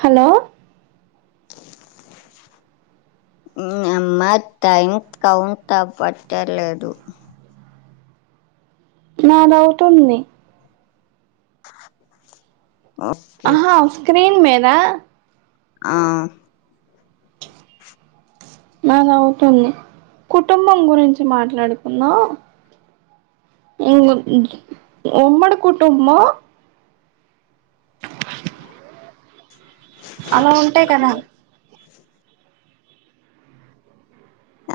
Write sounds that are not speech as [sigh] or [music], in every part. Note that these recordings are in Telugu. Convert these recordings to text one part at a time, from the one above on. హలో [unintelligible] అమ్మా టైం కౌంట్ అవట్లేదు నాన్ అవుతుంది ఓకే ఆహా స్క్రీన్ మీద ఆహ్ పిచ్ అద అవుతుంది కుటుంబం గురించి మాట్లాడు కుంధాం ఉమ్మడి కుటుంబం అలా ఉంటాయి కదా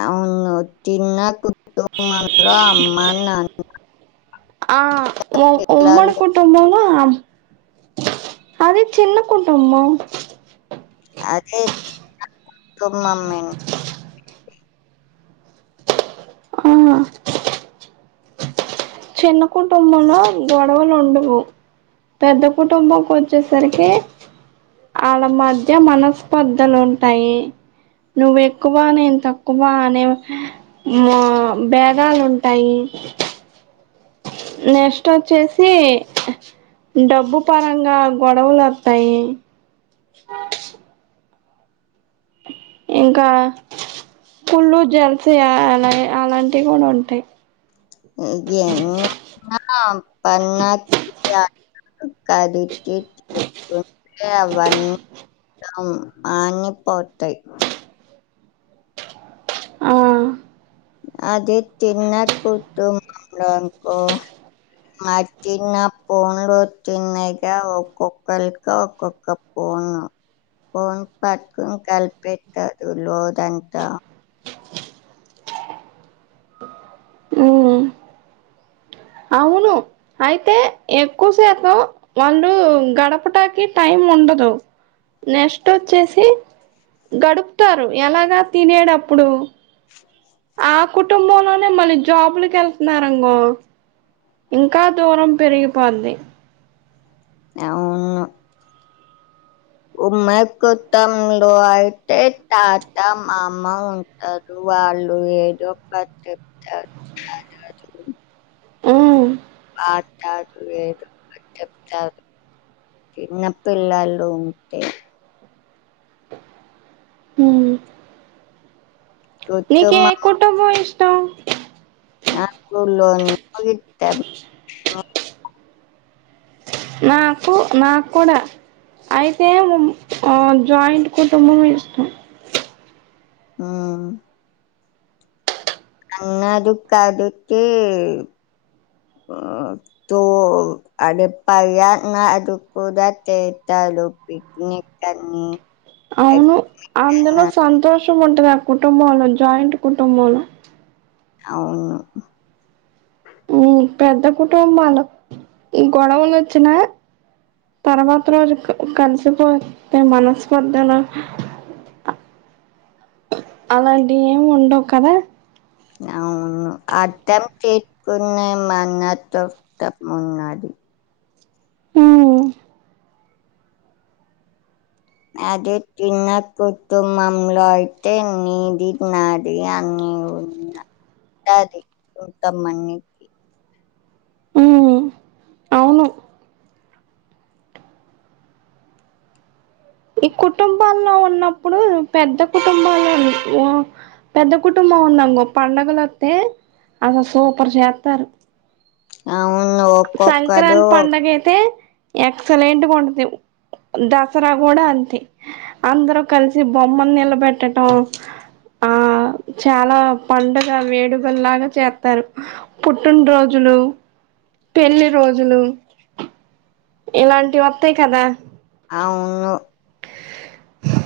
అవును చిన్నా కుటుంబంలో అమ్మా నాన్న ఆహ్ ఉమ్మడి కుటుంబంలో అది చిన్న కుటుంబం అది చిన్న కుటుంబమే ఆ చిన్న కుటుంబంలో గొడవలు ఉండవు పెద్ద కుటుంబంకి వచ్చేసరికి వాళ్ళ మధ్య మనస్పర్ధలు ఉంటాయి. నువ్వు ఎక్కువ నేను తక్కువ అనే మా భేదాలు ఉంటాయి నెస్ట్ వచ్చేసి డబ్బు పరంగా గొడవలు వస్తాయి ఇంకా కుళ్లు జెల్సీ అలా అలాంటివి కూడా ఉంటాయి. [unintelligible] కదిటింట అవన్నీ మాణిపోటై ఆ అదే చిన్న కుటుంబంలో అనుకో మాటిన్న పూన్లు వచ్చన్నాయిగా ఒక్కొక్కరికి ఒక్కొక్క పూ [unintelligible] ఫోన్ పట్కుని కలిపెట్టదు లోదంతా ఉమ్ అవును అయితే ఎక్కువ సేపు వాళ్ళు గడపటానికి టైం ఉండదు నెస్ట్ వచ్చేసి గడుపుతారు ఎలాగా తినేడు అప్పుడు ఆ కుటుంబంలోనే మళ్ళీ జాబులకేళ్తున్నారంగో ఇంకా దూరం పెరిగిపోద్ధి అవును ఉమ్మకు తమ్ముడు అయితే తాత మామ ఉంటారు వాళ్ళు ఏదో ఒకటి చెప్తారు మ్ [unintelligible] చిన్నపిల్లలుంటే మ్ నీకే కుటుంబం కుటుంబం ఇష్ నాకు లొండు ఇతం నాకు నాక్కుడా అయితే మ్ జాయింట్ కుటుంబం ఇష్టం మ్ అన్నరు కాదుకి తో అడే పయాన్నారు కూడా చెత్త తరు పిక్నిక్కని అవును అందులో సంతోష్ షం ఉంటది ఆ కుటుంబంలో జాయింట్ కుటుంబంలో అవును మ్ పెద్ద కుటుంబాలు గొడవలోచ్చినా తర్వాత రోజు కలిసిపోతే మనస్పర్దలు ఆ అలాంటివి ఎం ఉండవు కదా అవును అర్థం చేసుకున్న మనసు ఉన్నది మ్ అదే చిన్న కుటుంబంలో అయితే నిది నాది అని [unintelligible] టది కొంతమందికి ఉమ్ అవును ఈ కుటుంబాల్లో ఉన్నప్పుడు పెద్ద కుటుంబాలని మ్ పెద్ద కుటుంబం ఉందనుకో పడుగలోస్తె అసలు సూపర్ చేత్తరు అవు సంక్రాంతి పండగైతే ఎక్సలెంట్ ఉంటది దసరా కూడా అంతే అందరూ కలిసి బొమ్మను నిలబెట్టడం ఆ చాలా పండుగ వేడుకలలాగా చేస్తారు పుట్టిన రోజులు పెళ్లి రోజులు ఇలాంటివి వత్తయి కదా అవును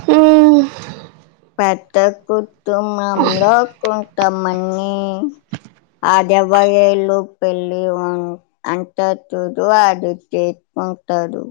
హూ మ్ పెద్ద కుటుంబంలో కొంతమంది ఆడవాళ్లు పెళ్లి వంగ్ అంటారు చూడు అది చే ఉంటారు